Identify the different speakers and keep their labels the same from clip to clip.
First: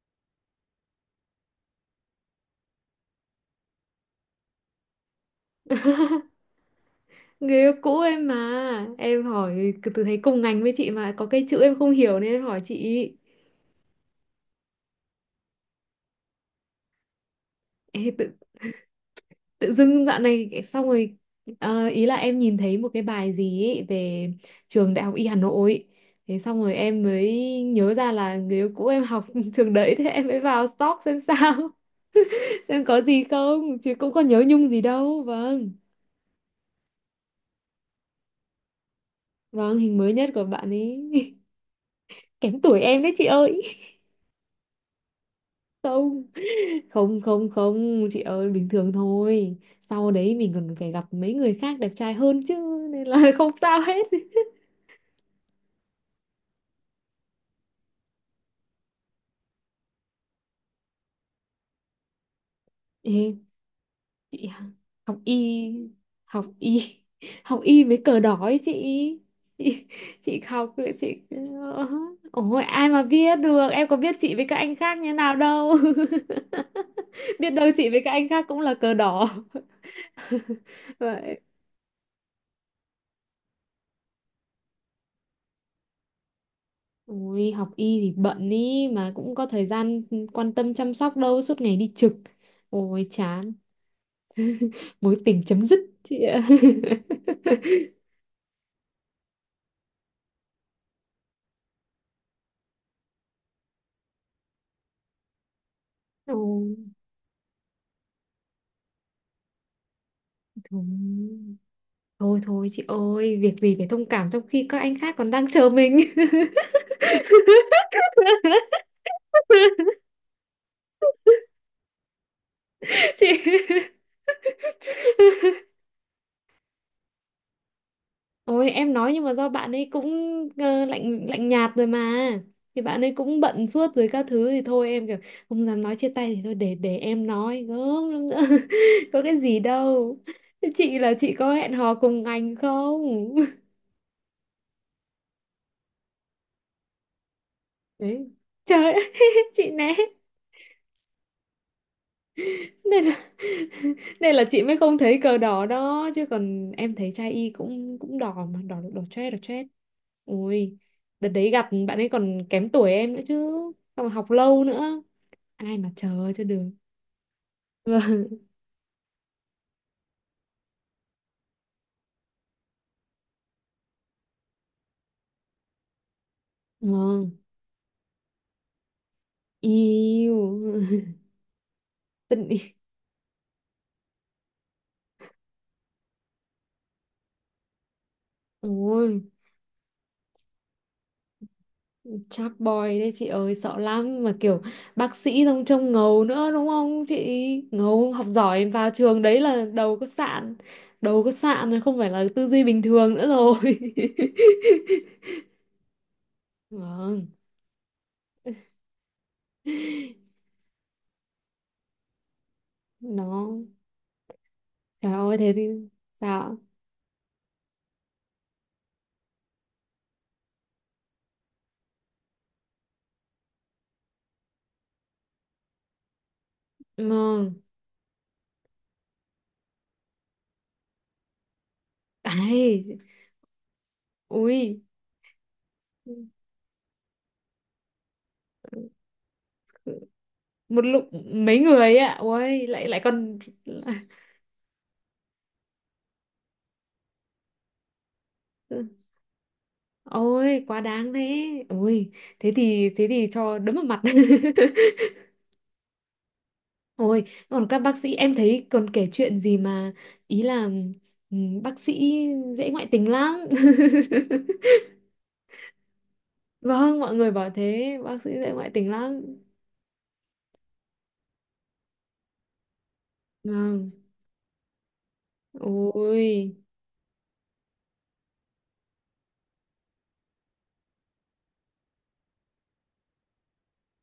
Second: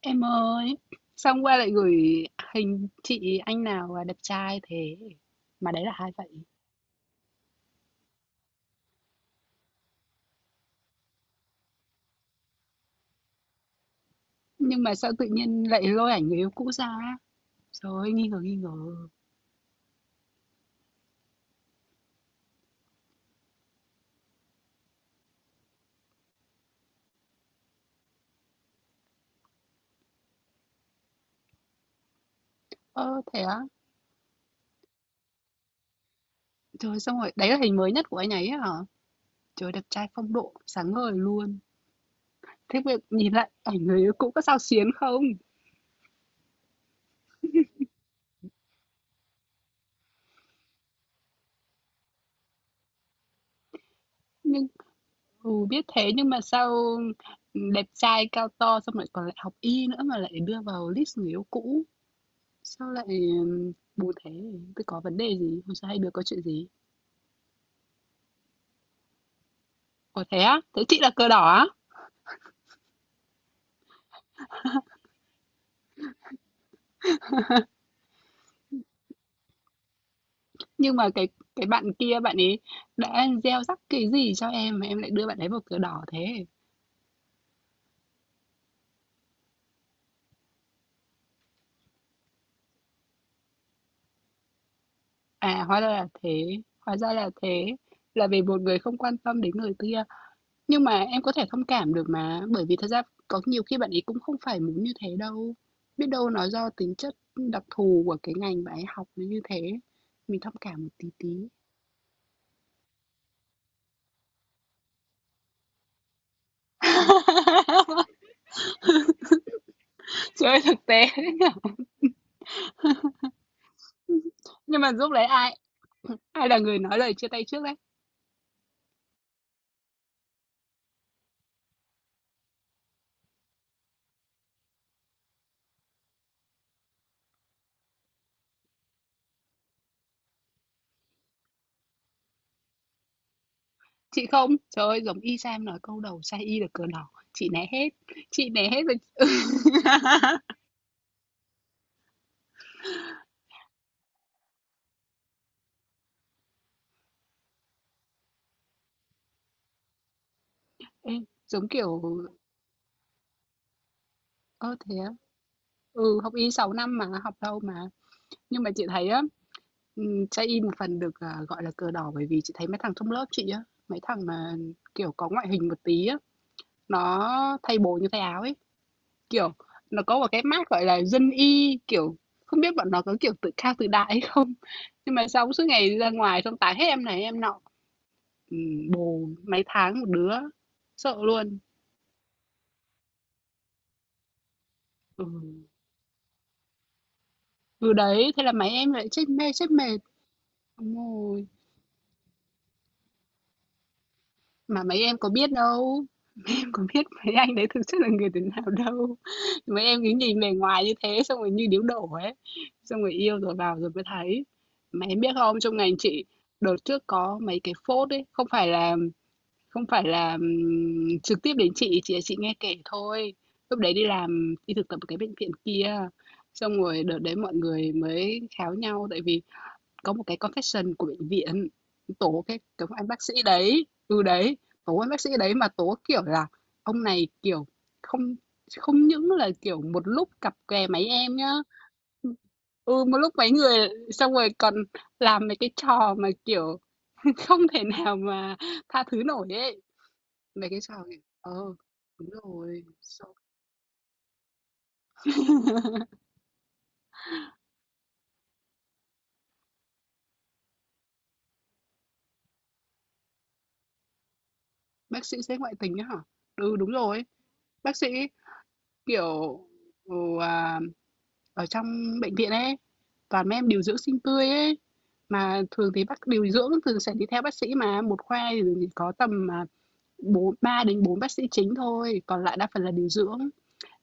Speaker 1: Em ơi, sao hôm qua lại gửi hình chị anh nào là đẹp trai thế? Mà đấy là hai vậy.
Speaker 2: Người yêu cũ em mà. Em hỏi từ thấy cùng ngành với chị mà có cái chữ em không hiểu nên em hỏi chị.
Speaker 1: Nhưng mà sao tự nhiên lại lôi ảnh người yêu cũ ra? Trời ơi,
Speaker 2: Ê, tự,
Speaker 1: nghi ngờ nghi ngờ.
Speaker 2: tự dưng dạo này xong rồi, ý là em nhìn thấy một cái bài gì ấy về trường Đại học Y Hà Nội, thế xong rồi em mới nhớ ra là người yêu cũ em học trường đấy, thế em mới vào stalk xem sao. Xem có
Speaker 1: Ơ
Speaker 2: gì
Speaker 1: thế á?
Speaker 2: không chứ cũng có nhớ nhung gì đâu. Vâng.
Speaker 1: Trời xong rồi, đấy là hình mới nhất của anh ấy á hả? Trời
Speaker 2: Vâng,
Speaker 1: đẹp
Speaker 2: hình
Speaker 1: trai
Speaker 2: mới nhất
Speaker 1: phong
Speaker 2: của
Speaker 1: độ,
Speaker 2: bạn
Speaker 1: sáng
Speaker 2: ấy.
Speaker 1: ngời luôn.
Speaker 2: Kém tuổi
Speaker 1: Thế việc
Speaker 2: em đấy chị
Speaker 1: nhìn lại
Speaker 2: ơi.
Speaker 1: ảnh người yêu cũ có sao xuyến không?
Speaker 2: Không, không, không, không chị ơi, bình thường thôi. Sau đấy mình còn phải gặp mấy người khác đẹp trai hơn chứ, nên là không sao hết.
Speaker 1: Nhưng biết thế nhưng mà sao đẹp trai cao to xong lại còn lại học y nữa mà lại đưa vào list người yêu cũ. Sao lại,
Speaker 2: Ê,
Speaker 1: bù thế?
Speaker 2: chị!
Speaker 1: Thế có
Speaker 2: Học
Speaker 1: vấn đề gì?
Speaker 2: y,
Speaker 1: Hôm sau hai đứa có chuyện
Speaker 2: học
Speaker 1: gì?
Speaker 2: y, học y với cờ đỏ ấy chị
Speaker 1: Ồ, thế
Speaker 2: chị
Speaker 1: á?
Speaker 2: học
Speaker 1: Thế chị là
Speaker 2: chị.
Speaker 1: cờ đỏ á?
Speaker 2: Ôi ai mà biết được, em có biết chị với các anh khác như nào đâu. Biết đâu chị với các anh khác cũng là cờ đỏ
Speaker 1: Nhưng mà cái
Speaker 2: vậy.
Speaker 1: cái bạn kia bạn ấy đã gieo rắc cái gì cho em mà em lại đưa bạn ấy vào cờ đỏ thế?
Speaker 2: Ôi, học y thì bận ý mà, cũng có thời gian quan tâm chăm sóc đâu, suốt ngày đi trực. Ôi chán, mối tình chấm
Speaker 1: À,
Speaker 2: dứt
Speaker 1: hóa ra là
Speaker 2: chị
Speaker 1: thế,
Speaker 2: ạ.
Speaker 1: hóa ra là thế. Là vì một người không quan tâm đến người kia. Nhưng mà em có thể thông cảm được mà, bởi vì thật ra có nhiều khi bạn ấy cũng không phải muốn như thế đâu. Biết đâu nó do
Speaker 2: Ôi,
Speaker 1: tính chất đặc thù của cái ngành bạn ấy học nó như thế. Mình thông cảm một tí tí.
Speaker 2: thôi. Thôi thôi chị ơi, việc gì phải thông cảm trong khi các anh khác còn đang chờ mình.
Speaker 1: Chơi thực tế đấy
Speaker 2: Chị.
Speaker 1: nhỉ? Nhưng mà lúc đấy ai ai là người nói lời chia tay trước đấy?
Speaker 2: Ôi em nói, nhưng mà do bạn ấy cũng lạnh lạnh nhạt rồi mà, thì bạn ấy cũng bận suốt rồi các thứ, thì thôi em kiểu không dám nói chia tay, thì thôi để em nói gớm lắm nữa có cái gì đâu. Thế chị, là chị có hẹn hò cùng anh không?
Speaker 1: Chị không? Trời ơi, giống y Sam nói câu đầu sai y được cờ đỏ
Speaker 2: Đấy
Speaker 1: chị né
Speaker 2: trời
Speaker 1: hết rồi.
Speaker 2: ơi, chị né, nên là nên là chị mới không thấy cờ đỏ đó chứ, còn em thấy trai y cũng cũng đỏ mà đỏ đỏ chét, đỏ chét. Ui,
Speaker 1: Ê,
Speaker 2: đợt đấy gặp
Speaker 1: giống
Speaker 2: bạn
Speaker 1: kiểu
Speaker 2: ấy còn kém tuổi em nữa chứ, xong rồi học lâu
Speaker 1: ơ thế
Speaker 2: nữa,
Speaker 1: á?
Speaker 2: ai mà
Speaker 1: Ừ,
Speaker 2: chờ
Speaker 1: học
Speaker 2: cho
Speaker 1: y
Speaker 2: được.
Speaker 1: 6 năm mà, học lâu mà.
Speaker 2: Vâng,
Speaker 1: Nhưng mà chị thấy á, sai y một phần được à, gọi là cờ đỏ bởi vì chị thấy mấy thằng trong lớp chị á, mấy thằng mà kiểu có ngoại hình một tí á,
Speaker 2: vâng.
Speaker 1: nó thay bồ như thay áo ấy. Kiểu, nó có một
Speaker 2: Yêu,
Speaker 1: cái mác, gọi là, dân y, kiểu,
Speaker 2: tình yêu.
Speaker 1: không biết bọn nó có, kiểu, tự cao tự đại hay không? Nhưng mà xong suốt ngày ra ngoài xong tán hết em này em nọ,
Speaker 2: Ôi
Speaker 1: bồ mấy tháng một đứa, sợ luôn.
Speaker 2: chat boy đấy chị ơi, sợ lắm mà kiểu bác
Speaker 1: Ừ,
Speaker 2: sĩ xong trông ngầu nữa đúng không chị?
Speaker 1: ừ,
Speaker 2: Ngầu học
Speaker 1: đấy, thế là
Speaker 2: giỏi
Speaker 1: mấy
Speaker 2: vào
Speaker 1: em lại
Speaker 2: trường
Speaker 1: chết
Speaker 2: đấy
Speaker 1: mê
Speaker 2: là
Speaker 1: chết
Speaker 2: đầu
Speaker 1: mệt.
Speaker 2: có sạn.
Speaker 1: Đúng
Speaker 2: Đầu có
Speaker 1: rồi,
Speaker 2: sạn rồi, không phải là tư duy bình thường nữa rồi.
Speaker 1: mà mấy em có biết đâu, em có biết
Speaker 2: Vâng.
Speaker 1: mấy anh đấy thực chất là người thế nào đâu. Mấy em cứ nhìn bề ngoài như thế xong rồi như điếu đổ ấy, xong rồi yêu rồi
Speaker 2: Nó.
Speaker 1: vào rồi mới thấy. Mà
Speaker 2: Trời
Speaker 1: em biết
Speaker 2: ơi thế
Speaker 1: không,
Speaker 2: thì
Speaker 1: trong ngành chị
Speaker 2: sao?
Speaker 1: đợt trước có mấy cái phốt ấy, không phải là. Không phải là, trực tiếp đến chị, chỉ là chị nghe kể thôi. Lúc đấy đi làm, đi thực tập ở cái bệnh viện kia, xong rồi đợt đấy
Speaker 2: Vâng.
Speaker 1: mọi người mới kháo nhau tại vì có một cái confession của bệnh viện, tố cái ông
Speaker 2: Ai.
Speaker 1: anh bác sĩ đấy ừ, đấy,
Speaker 2: Ui
Speaker 1: tố anh bác sĩ đấy mà tố, kiểu là, ông này, kiểu, không không những là, kiểu, một lúc cặp
Speaker 2: một
Speaker 1: kè mấy
Speaker 2: lúc
Speaker 1: em nhá,
Speaker 2: mấy người ấy ạ.
Speaker 1: ừm,
Speaker 2: Ôi lại lại
Speaker 1: ừ, một lúc
Speaker 2: còn.
Speaker 1: mấy người, xong rồi còn làm mấy cái trò mà, kiểu, không thể nào mà tha thứ nổi ấy.
Speaker 2: Ôi
Speaker 1: Mấy
Speaker 2: quá
Speaker 1: cái sao
Speaker 2: đáng
Speaker 1: nhỉ,
Speaker 2: thế. Ôi
Speaker 1: đúng
Speaker 2: thế
Speaker 1: rồi,
Speaker 2: thì thế thì
Speaker 1: xong.
Speaker 2: cho đấm vào mặt. Ôi. Còn các bác sĩ em thấy còn kể chuyện gì mà, ý là, ừ, bác sĩ dễ ngoại tình lắm.
Speaker 1: Bác sĩ sẽ ngoại tình á hả? Ừ, đúng
Speaker 2: Vâng, mọi
Speaker 1: rồi,
Speaker 2: người bảo
Speaker 1: bác
Speaker 2: thế,
Speaker 1: sĩ,
Speaker 2: bác sĩ dễ ngoại tình lắm.
Speaker 1: kiểu, ừ, à, ở trong bệnh viện ấy, toàn mấy em điều
Speaker 2: Vâng.
Speaker 1: dưỡng xinh tươi ấy, mà thường thì bác điều
Speaker 2: Ôi.
Speaker 1: dưỡng thường sẽ đi theo bác sĩ mà, một khoa thì chỉ có tầm à, bốn 3 đến 4 bác sĩ chính thôi, còn lại đa phần là điều dưỡng.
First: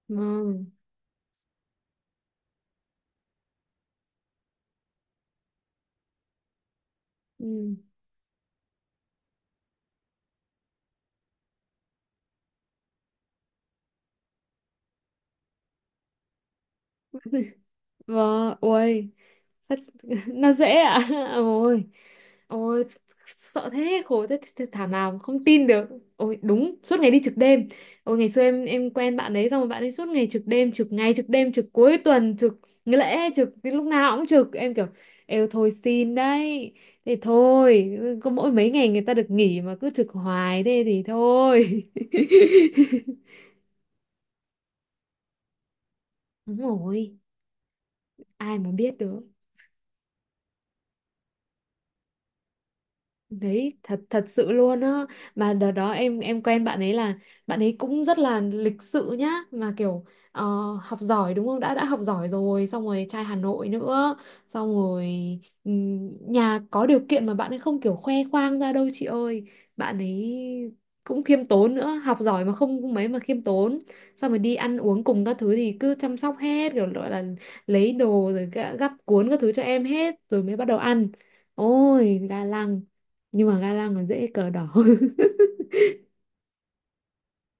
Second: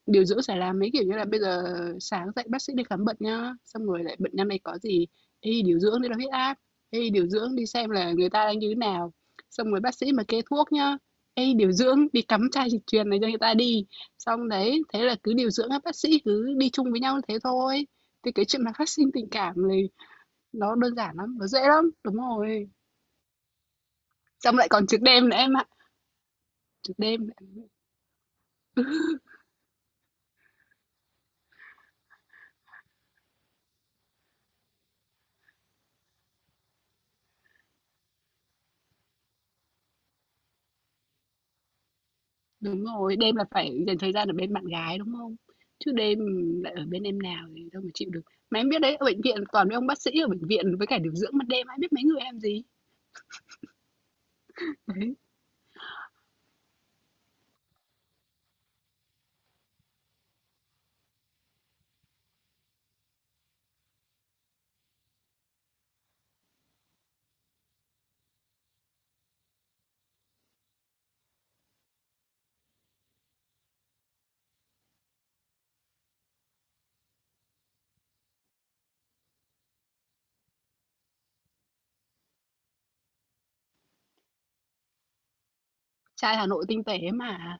Speaker 1: Điều dưỡng sẽ
Speaker 2: Vâng.
Speaker 1: làm mấy, kiểu như là, bây giờ sáng dậy bác sĩ đi khám bệnh nhá, xong rồi lại bệnh năm nay có gì, "Ê, điều dưỡng đi đo huyết áp, ê, điều dưỡng đi
Speaker 2: Ừ.
Speaker 1: xem là người ta đang như thế nào." Xong rồi bác sĩ mà kê thuốc nhá, "Ê, điều dưỡng đi cắm chai dịch truyền này cho người ta đi." Xong đấy, thế là cứ điều dưỡng các bác sĩ cứ đi chung với nhau thế thôi. Thì cái
Speaker 2: Vâng,
Speaker 1: chuyện mà phát
Speaker 2: ôi,
Speaker 1: sinh tình cảm
Speaker 2: thật-
Speaker 1: này
Speaker 2: nó dễ
Speaker 1: nó đơn
Speaker 2: ạ.
Speaker 1: giản lắm, nó dễ
Speaker 2: Ôi,
Speaker 1: lắm. Đúng rồi.
Speaker 2: ôi, sợ thế, khổ thế,
Speaker 1: Xong
Speaker 2: thế
Speaker 1: lại còn
Speaker 2: thảm
Speaker 1: trực
Speaker 2: nào, mà
Speaker 1: đêm nữa
Speaker 2: không
Speaker 1: em ạ,
Speaker 2: tin được. Ôi, đúng, suốt
Speaker 1: trực
Speaker 2: ngày đi
Speaker 1: đêm.
Speaker 2: trực đêm. Ôi, ngày xưa em quen bạn đấy, xong rồi bạn ấy suốt ngày trực đêm, trực ngày, trực đêm, trực cuối tuần, trực nghỉ lễ, trực, cái lúc nào cũng trực. Em kiểu, êu thôi xin đấy, thế thôi, có mỗi mấy ngày người ta được nghỉ mà cứ trực hoài thế thì thôi.
Speaker 1: Đúng rồi, đêm là phải dành thời gian ở bên bạn gái, đúng không? Chứ đêm
Speaker 2: Đúng
Speaker 1: lại ở bên
Speaker 2: rồi,
Speaker 1: em nào thì đâu mà chịu được.
Speaker 2: ai
Speaker 1: Mà em
Speaker 2: mà
Speaker 1: biết đấy,
Speaker 2: biết
Speaker 1: ở bệnh
Speaker 2: được.
Speaker 1: viện toàn mấy ông bác sĩ ở bệnh viện với cả điều dưỡng ban đêm, ai biết mấy người em gì.
Speaker 2: Đấy, thật thật sự luôn á,
Speaker 1: Đấy,
Speaker 2: mà đợt đó em quen bạn ấy là bạn ấy cũng rất là lịch sự nhá, mà kiểu ờ, học giỏi đúng không, đã học giỏi rồi xong rồi trai Hà Nội nữa, xong rồi nhà có điều kiện mà bạn ấy không kiểu khoe khoang ra đâu chị ơi, bạn ấy cũng khiêm tốn nữa, học giỏi mà không không mấy mà khiêm tốn, xong rồi đi ăn uống cùng các thứ thì cứ chăm sóc hết, kiểu gọi là lấy đồ, rồi gắp cuốn các thứ cho em hết rồi mới bắt đầu ăn. Ôi gà lăng, nhưng mà ga lăng còn dễ cờ đỏ.
Speaker 1: trai Hà Nội tinh tế mà,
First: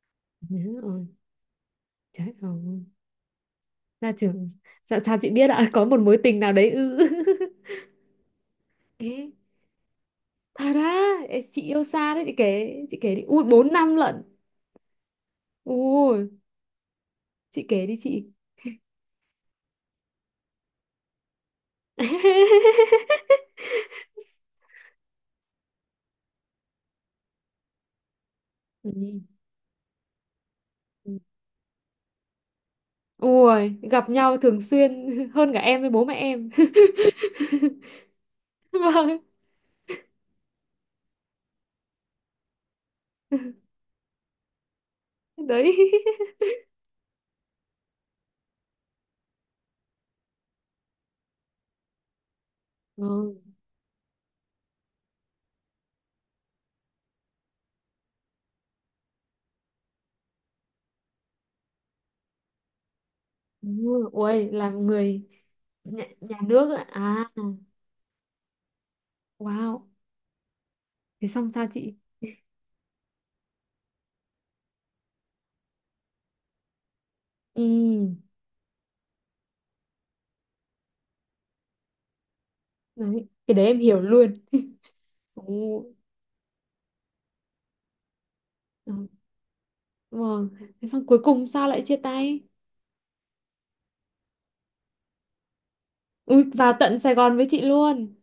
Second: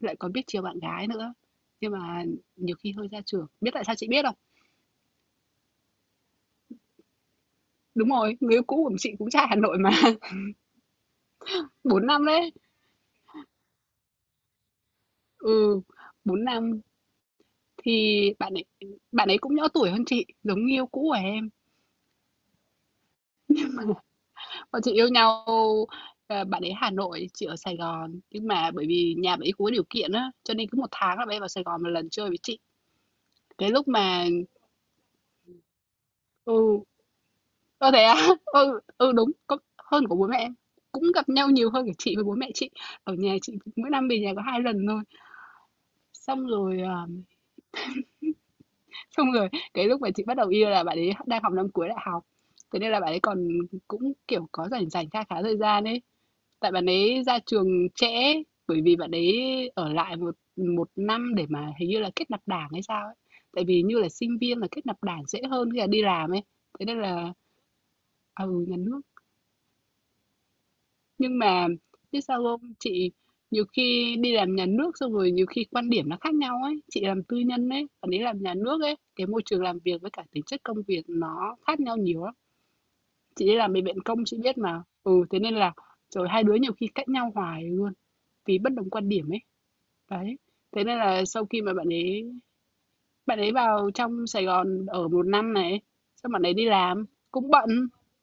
Speaker 1: lại còn biết chiều bạn gái
Speaker 2: Ôi,
Speaker 1: nữa. Nhưng mà
Speaker 2: trời
Speaker 1: nhiều
Speaker 2: ơi
Speaker 1: khi hơi ra trường. Biết tại sao chị
Speaker 2: ra
Speaker 1: biết không?
Speaker 2: trường. Sao chị biết ạ? Có một mối tình nào đấy ư?
Speaker 1: Đúng rồi, người yêu cũ của chị
Speaker 2: Ê,
Speaker 1: cũng trai Hà Nội mà.
Speaker 2: thật á? Ê, chị yêu
Speaker 1: bốn
Speaker 2: xa đấy,
Speaker 1: năm
Speaker 2: chị
Speaker 1: đấy.
Speaker 2: kể chị kể đi. Ui 4 năm lận.
Speaker 1: Ừ,
Speaker 2: Ui
Speaker 1: 4 năm.
Speaker 2: chị kể đi
Speaker 1: Thì
Speaker 2: chị.
Speaker 1: bạn ấy cũng nhỏ tuổi hơn chị, giống người yêu cũ của em. Bọn chị yêu nhau, bạn ấy Hà Nội, chị ở Sài Gòn, nhưng mà bởi
Speaker 2: Ừ.
Speaker 1: vì nhà bạn ấy cũng có điều kiện á, cho nên cứ một tháng
Speaker 2: Ừ.
Speaker 1: là bạn ấy vào Sài Gòn một lần chơi với chị. Cái
Speaker 2: Ui
Speaker 1: lúc
Speaker 2: gặp
Speaker 1: mà
Speaker 2: nhau thường xuyên hơn cả em với bố mẹ em.
Speaker 1: ừ, thế á? Ừ, ừ,
Speaker 2: Vâng.
Speaker 1: đúng, có hơn của bố mẹ em, cũng gặp nhau nhiều hơn của chị với bố mẹ chị. Ở nhà chị mỗi năm về nhà có 2 lần thôi.
Speaker 2: Đấy.
Speaker 1: Xong rồi, xong rồi cái lúc mà chị bắt đầu yêu là bạn ấy đang học năm cuối đại học, thế nên là bạn ấy còn
Speaker 2: Ừ.
Speaker 1: cũng, kiểu, có rảnh rảnh kha khá thời gian ấy. Tại bạn ấy ra trường trễ, bởi vì bạn ấy ở lại một một năm để mà hình như là kết nạp đảng hay sao ấy. Tại
Speaker 2: Ừ,
Speaker 1: vì như là sinh
Speaker 2: ui
Speaker 1: viên là
Speaker 2: làm
Speaker 1: kết nạp đảng
Speaker 2: người
Speaker 1: dễ hơn khi là đi
Speaker 2: nhà,
Speaker 1: làm
Speaker 2: nhà
Speaker 1: ấy.
Speaker 2: nước
Speaker 1: Thế
Speaker 2: ạ.
Speaker 1: nên
Speaker 2: À.
Speaker 1: là à, ừ, nhà nước.
Speaker 2: Wow. Thế
Speaker 1: Nhưng
Speaker 2: xong sao
Speaker 1: mà
Speaker 2: chị?
Speaker 1: biết sao không? Chị nhiều khi đi làm nhà nước xong rồi nhiều khi quan điểm nó khác nhau ấy. Chị làm tư nhân ấy, bạn
Speaker 2: Ừ,
Speaker 1: ấy làm nhà nước ấy, cái môi trường làm việc với cả tính chất công việc nó khác nhau nhiều lắm.
Speaker 2: đấy.
Speaker 1: Chị
Speaker 2: Cái
Speaker 1: đi
Speaker 2: đấy
Speaker 1: làm
Speaker 2: em
Speaker 1: bệnh
Speaker 2: hiểu
Speaker 1: viện công
Speaker 2: luôn.
Speaker 1: chị biết mà. Ừ thế nên là
Speaker 2: Ồ.
Speaker 1: rồi hai đứa nhiều khi cãi nhau hoài luôn vì bất đồng
Speaker 2: Ừ.
Speaker 1: quan điểm ấy. Đấy,
Speaker 2: Vâng.
Speaker 1: thế
Speaker 2: Thế
Speaker 1: nên
Speaker 2: xong cuối
Speaker 1: là
Speaker 2: cùng
Speaker 1: sau khi
Speaker 2: sao
Speaker 1: mà
Speaker 2: lại
Speaker 1: bạn
Speaker 2: chia
Speaker 1: ấy
Speaker 2: tay?
Speaker 1: bạn ấy vào trong Sài Gòn ở một năm này, xong bạn
Speaker 2: Ui,
Speaker 1: ấy đi
Speaker 2: vào tận
Speaker 1: làm,
Speaker 2: Sài Gòn với
Speaker 1: cũng
Speaker 2: chị
Speaker 1: bận.
Speaker 2: luôn.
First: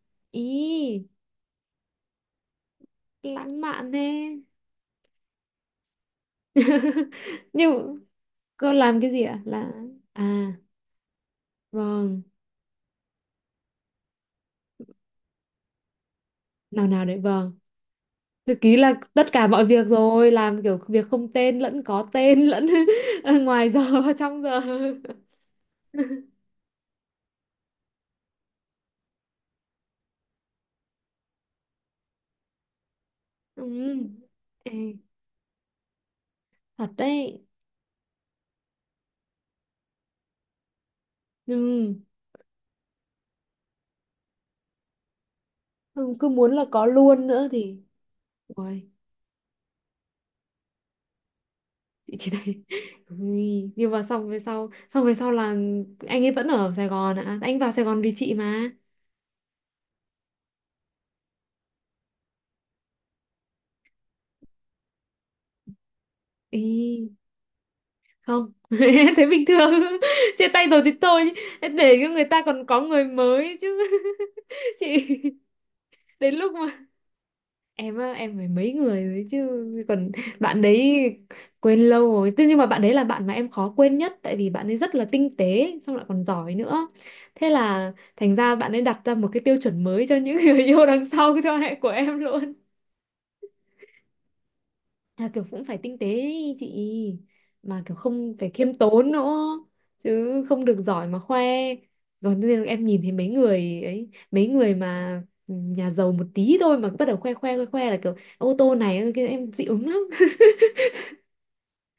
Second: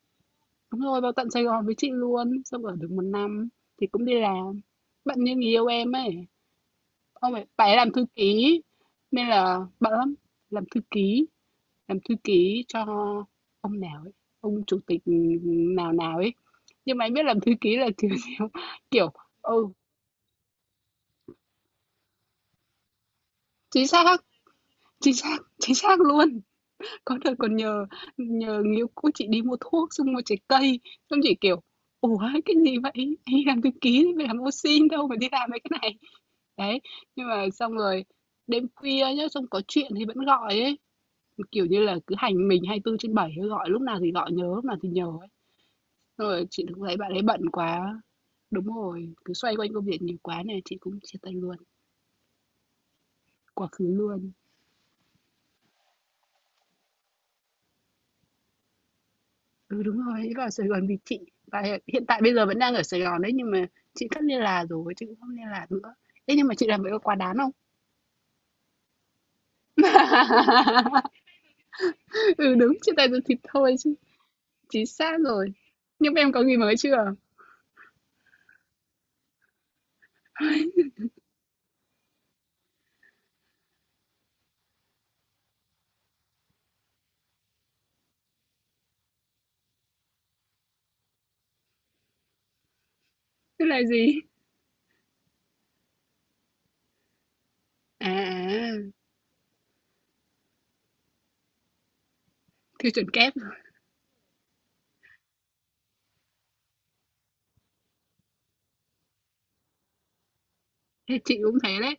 Speaker 1: Đúng rồi,
Speaker 2: Ý,
Speaker 1: vào tận Sài Gòn với chị luôn, xong ở được một năm
Speaker 2: lãng
Speaker 1: thì
Speaker 2: mạn
Speaker 1: cũng đi
Speaker 2: thế.
Speaker 1: làm. Bận như người yêu em ấy, ông ấy bạn ấy làm
Speaker 2: Nhưng
Speaker 1: thư ký
Speaker 2: cô làm cái gì
Speaker 1: nên
Speaker 2: ạ?
Speaker 1: là
Speaker 2: Là
Speaker 1: bận lắm,
Speaker 2: à,
Speaker 1: làm thư ký, làm thư
Speaker 2: vâng,
Speaker 1: ký cho ông nào ấy, ông chủ tịch nào nào ấy.
Speaker 2: nào
Speaker 1: Nhưng
Speaker 2: nào
Speaker 1: mà anh
Speaker 2: đấy
Speaker 1: biết làm thư
Speaker 2: vâng.
Speaker 1: ký là kiểu kiểu,
Speaker 2: Thực ký là
Speaker 1: kiểu
Speaker 2: tất cả mọi
Speaker 1: ừ,
Speaker 2: việc rồi, làm kiểu việc không tên lẫn có tên lẫn ở ngoài
Speaker 1: chính
Speaker 2: giờ
Speaker 1: xác,
Speaker 2: và trong giờ.
Speaker 1: chính xác, chính xác luôn. Có đợt còn nhờ nhờ người yêu cũ chị đi mua thuốc, xong mua trái cây, xong chị, kiểu, "Ủa, cái gì vậy? Đi làm thư
Speaker 2: Ừ.
Speaker 1: ký đi, phải làm ô
Speaker 2: Ê,
Speaker 1: sin đâu mà đi làm mấy cái này." Đấy,
Speaker 2: thật
Speaker 1: nhưng
Speaker 2: đấy.
Speaker 1: mà xong rồi đêm khuya nhá, xong có chuyện thì vẫn gọi ấy, kiểu như
Speaker 2: Ừ.
Speaker 1: là, cứ hành mình 24 trên bảy gọi lúc nào thì gọi, nhớ lúc nào thì nhớ ấy.
Speaker 2: Không,
Speaker 1: Xong
Speaker 2: cứ
Speaker 1: rồi
Speaker 2: muốn là
Speaker 1: chị cũng
Speaker 2: có
Speaker 1: thấy bạn ấy
Speaker 2: luôn nữa
Speaker 1: bận
Speaker 2: thì.
Speaker 1: quá đúng
Speaker 2: Uầy,
Speaker 1: rồi, cứ xoay quanh công việc nhiều quá này chị cũng chia tay luôn,
Speaker 2: chị chỉ thấy.
Speaker 1: quá
Speaker 2: Ui,
Speaker 1: khứ
Speaker 2: nhưng mà xong
Speaker 1: luôn.
Speaker 2: về sau xong về sau là anh ấy vẫn ở Sài Gòn ạ. Anh vào Sài Gòn vì chị mà,
Speaker 1: Ừ, đúng rồi, ấy vào Sài Gòn vì chị và hiện hiện tại bây giờ vẫn đang ở Sài Gòn đấy, nhưng mà chị cắt liên lạc rồi, chị cũng không liên lạc nữa. Thế nhưng mà chị làm vậy có
Speaker 2: ý
Speaker 1: quá đáng không?
Speaker 2: không. Thế bình thường. Chia tay rồi thì thôi, để cho người ta
Speaker 1: Ừ
Speaker 2: còn
Speaker 1: đúng,
Speaker 2: có
Speaker 1: chia
Speaker 2: người
Speaker 1: tay rồi thịt
Speaker 2: mới
Speaker 1: thôi
Speaker 2: chứ.
Speaker 1: chứ. Chính
Speaker 2: Chị.
Speaker 1: xác rồi. Nhưng mà em
Speaker 2: Đến
Speaker 1: có
Speaker 2: lúc
Speaker 1: người mới chưa?
Speaker 2: em á em phải mấy người rồi chứ. Còn bạn đấy quên lâu rồi, thế nhưng mà bạn đấy là bạn mà em khó quên nhất, tại vì bạn ấy rất là tinh tế xong lại còn giỏi nữa, thế là thành ra bạn ấy đặt ra một cái tiêu chuẩn mới cho những người yêu đằng sau cho hệ của em luôn,
Speaker 1: Thế là gì?
Speaker 2: là kiểu cũng phải tinh tế ý chị, mà kiểu
Speaker 1: À,
Speaker 2: không phải khiêm
Speaker 1: à,
Speaker 2: tốn nữa, chứ không được giỏi mà khoe. Còn nên em
Speaker 1: tiêu
Speaker 2: nhìn
Speaker 1: chuẩn
Speaker 2: thấy mấy
Speaker 1: kép rồi.
Speaker 2: người ấy, mấy người mà nhà giàu một tí thôi mà bắt đầu khoe khoe khoe khoe, là kiểu ô tô này, cái em dị ứng lắm.
Speaker 1: Thế chị cũng thế đấy.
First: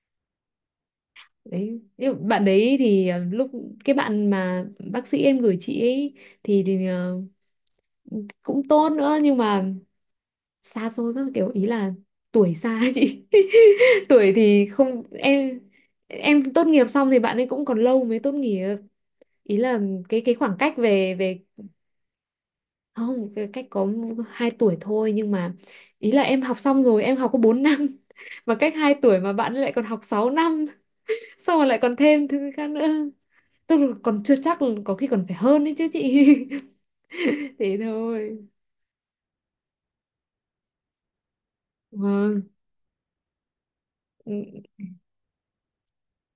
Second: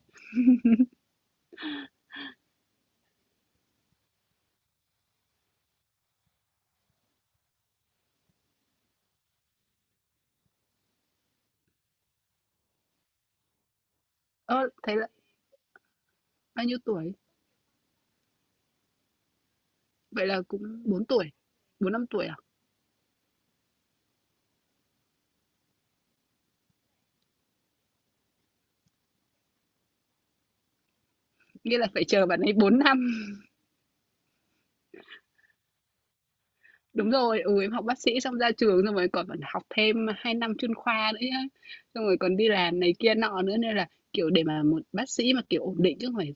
Speaker 2: Đấy, nhưng mà bạn đấy thì lúc cái bạn mà bác sĩ em gửi chị ấy, thì cũng tốt nữa, nhưng mà xa xôi các kiểu, ý là tuổi xa ấy chị. Tuổi thì
Speaker 1: Ơ, thế
Speaker 2: không
Speaker 1: là
Speaker 2: em. Em
Speaker 1: bao
Speaker 2: tốt
Speaker 1: nhiêu
Speaker 2: nghiệp xong
Speaker 1: tuổi?
Speaker 2: thì bạn ấy cũng còn lâu mới tốt nghiệp, ý là cái
Speaker 1: Vậy
Speaker 2: cái
Speaker 1: là
Speaker 2: khoảng
Speaker 1: cũng
Speaker 2: cách
Speaker 1: 4
Speaker 2: về
Speaker 1: tuổi,
Speaker 2: về
Speaker 1: 4 5 tuổi à?
Speaker 2: không, cái cách có 2 tuổi thôi, nhưng mà ý là em học xong rồi, em học có 4 năm, mà cách 2 tuổi mà bạn ấy lại còn học 6 năm, xong rồi
Speaker 1: Nghĩa
Speaker 2: lại
Speaker 1: là
Speaker 2: còn
Speaker 1: phải chờ
Speaker 2: thêm
Speaker 1: bạn
Speaker 2: thứ
Speaker 1: ấy
Speaker 2: khác
Speaker 1: bốn
Speaker 2: nữa,
Speaker 1: năm
Speaker 2: tức là còn chưa chắc, có khi còn phải hơn đấy chứ chị.
Speaker 1: Đúng rồi, ừ, em
Speaker 2: Thế
Speaker 1: học bác sĩ xong
Speaker 2: thôi.
Speaker 1: ra trường xong rồi còn phải học thêm 2 năm chuyên khoa nữa nhá. Xong rồi còn
Speaker 2: Vâng.
Speaker 1: đi làm này kia nọ nữa nên là kiểu để mà một bác sĩ mà kiểu ổn định chứ không phải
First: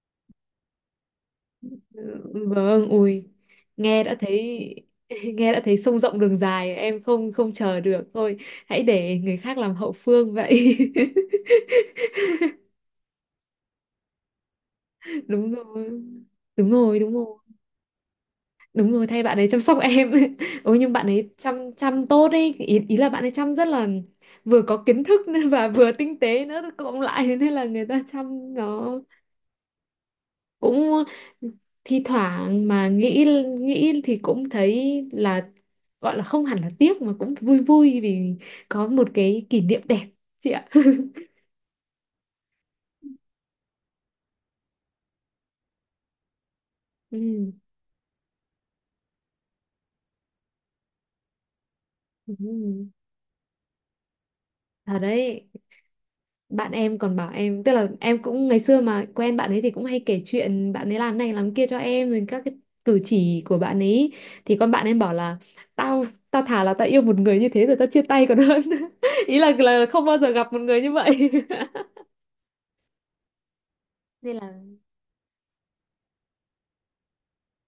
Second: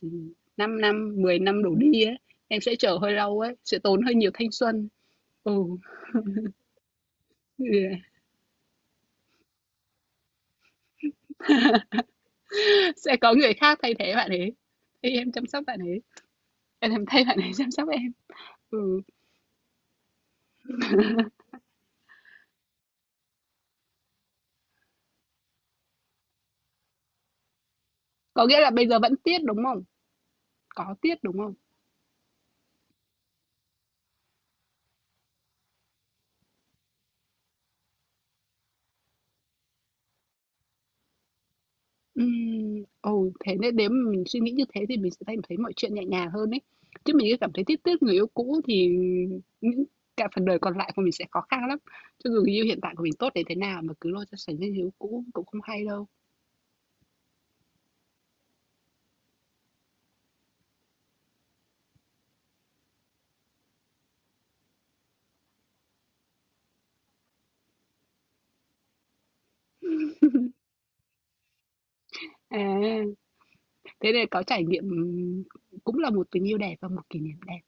Speaker 1: 5 năm, 10 năm đổ đi ấy, em sẽ
Speaker 2: Vâng.
Speaker 1: chờ hơi
Speaker 2: Ui
Speaker 1: lâu ấy, sẽ tốn
Speaker 2: nghe đã
Speaker 1: hơi nhiều thanh
Speaker 2: thấy
Speaker 1: xuân. Ừ,
Speaker 2: nghe đã thấy sông rộng đường dài, em không không chờ được thôi, hãy để người khác làm hậu phương vậy.
Speaker 1: sẽ có người khác thay thế bạn ấy. Thay em chăm
Speaker 2: Đúng
Speaker 1: sóc bạn
Speaker 2: rồi,
Speaker 1: ấy.
Speaker 2: đúng
Speaker 1: Em
Speaker 2: rồi,
Speaker 1: làm
Speaker 2: đúng
Speaker 1: thay
Speaker 2: rồi,
Speaker 1: bạn ấy chăm sóc em.
Speaker 2: đúng
Speaker 1: Ừ,
Speaker 2: rồi thay bạn ấy chăm sóc em. Ôi nhưng bạn ấy chăm chăm tốt ấy, ý là bạn ấy chăm rất là, vừa có kiến thức nên và vừa tinh tế nữa cộng lại nên là người ta
Speaker 1: có
Speaker 2: chăm
Speaker 1: nghĩa là bây
Speaker 2: nó
Speaker 1: giờ vẫn tiết đúng không? Có
Speaker 2: cũng,
Speaker 1: tiết đúng không?
Speaker 2: thi thoảng mà nghĩ nghĩ thì cũng thấy là, gọi là không hẳn là tiếc mà cũng vui vui, vì có một cái kỷ niệm đẹp chị ạ.
Speaker 1: Thế nên nếu mà mình suy nghĩ như thế thì mình sẽ thấy thấy mọi chuyện nhẹ nhàng hơn ấy. Chứ mình cứ
Speaker 2: Ừ.
Speaker 1: cảm thấy tiếc tiếc người yêu cũ thì những cả phần đời còn lại của mình sẽ khó khăn lắm. Cho dù người yêu hiện
Speaker 2: Ừ.
Speaker 1: tại của mình tốt đến thế nào mà cứ lôi ra sánh với người yêu
Speaker 2: Thật
Speaker 1: cũ cũng
Speaker 2: đấy,
Speaker 1: không hay đâu.
Speaker 2: bạn em còn bảo em, tức là em cũng ngày xưa mà quen bạn ấy thì cũng hay kể chuyện bạn ấy làm này làm kia cho em rồi các cái cử chỉ của bạn ấy, thì con bạn em bảo là tao tao thà là tao yêu một người như thế rồi tao chia tay còn hơn, ý là không bao giờ gặp một người như vậy.
Speaker 1: À, thế nên
Speaker 2: Nên
Speaker 1: có
Speaker 2: là
Speaker 1: trải nghiệm cũng là một tình yêu đẹp và một kỷ niệm đẹp,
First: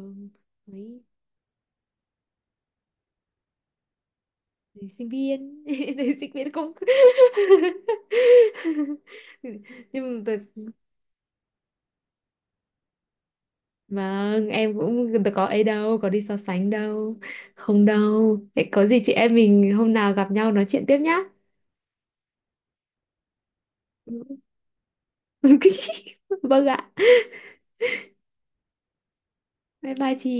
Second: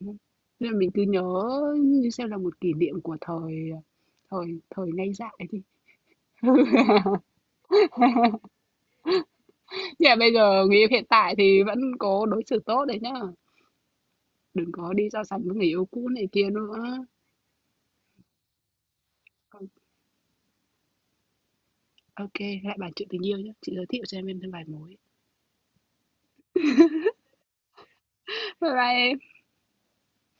Speaker 1: đúng không? Nên là mình
Speaker 2: đấy
Speaker 1: cứ nhớ như xem là một kỷ niệm của thời thời thời
Speaker 2: thì sinh
Speaker 1: ngây dại đi.
Speaker 2: viên. Thì sinh viên không.
Speaker 1: Nhưng
Speaker 2: Nhưng
Speaker 1: mà
Speaker 2: mà
Speaker 1: bây giờ người yêu hiện tại thì vẫn có đối xử tốt đấy nhá.
Speaker 2: vâng
Speaker 1: Đừng
Speaker 2: em
Speaker 1: có đi
Speaker 2: cũng
Speaker 1: so
Speaker 2: tôi
Speaker 1: sánh
Speaker 2: có
Speaker 1: với
Speaker 2: ấy
Speaker 1: người yêu
Speaker 2: đâu, có
Speaker 1: cũ
Speaker 2: đi
Speaker 1: này
Speaker 2: so
Speaker 1: kia
Speaker 2: sánh
Speaker 1: nữa.
Speaker 2: đâu, không đâu. Thế có gì chị em mình hôm nào gặp nhau nói chuyện tiếp nhá.
Speaker 1: Ok, lại bàn chuyện tình yêu nhé. Chị giới thiệu cho em thêm vài mối.
Speaker 2: Vâng ạ.
Speaker 1: Bye bye em.
Speaker 2: Bye bye chị.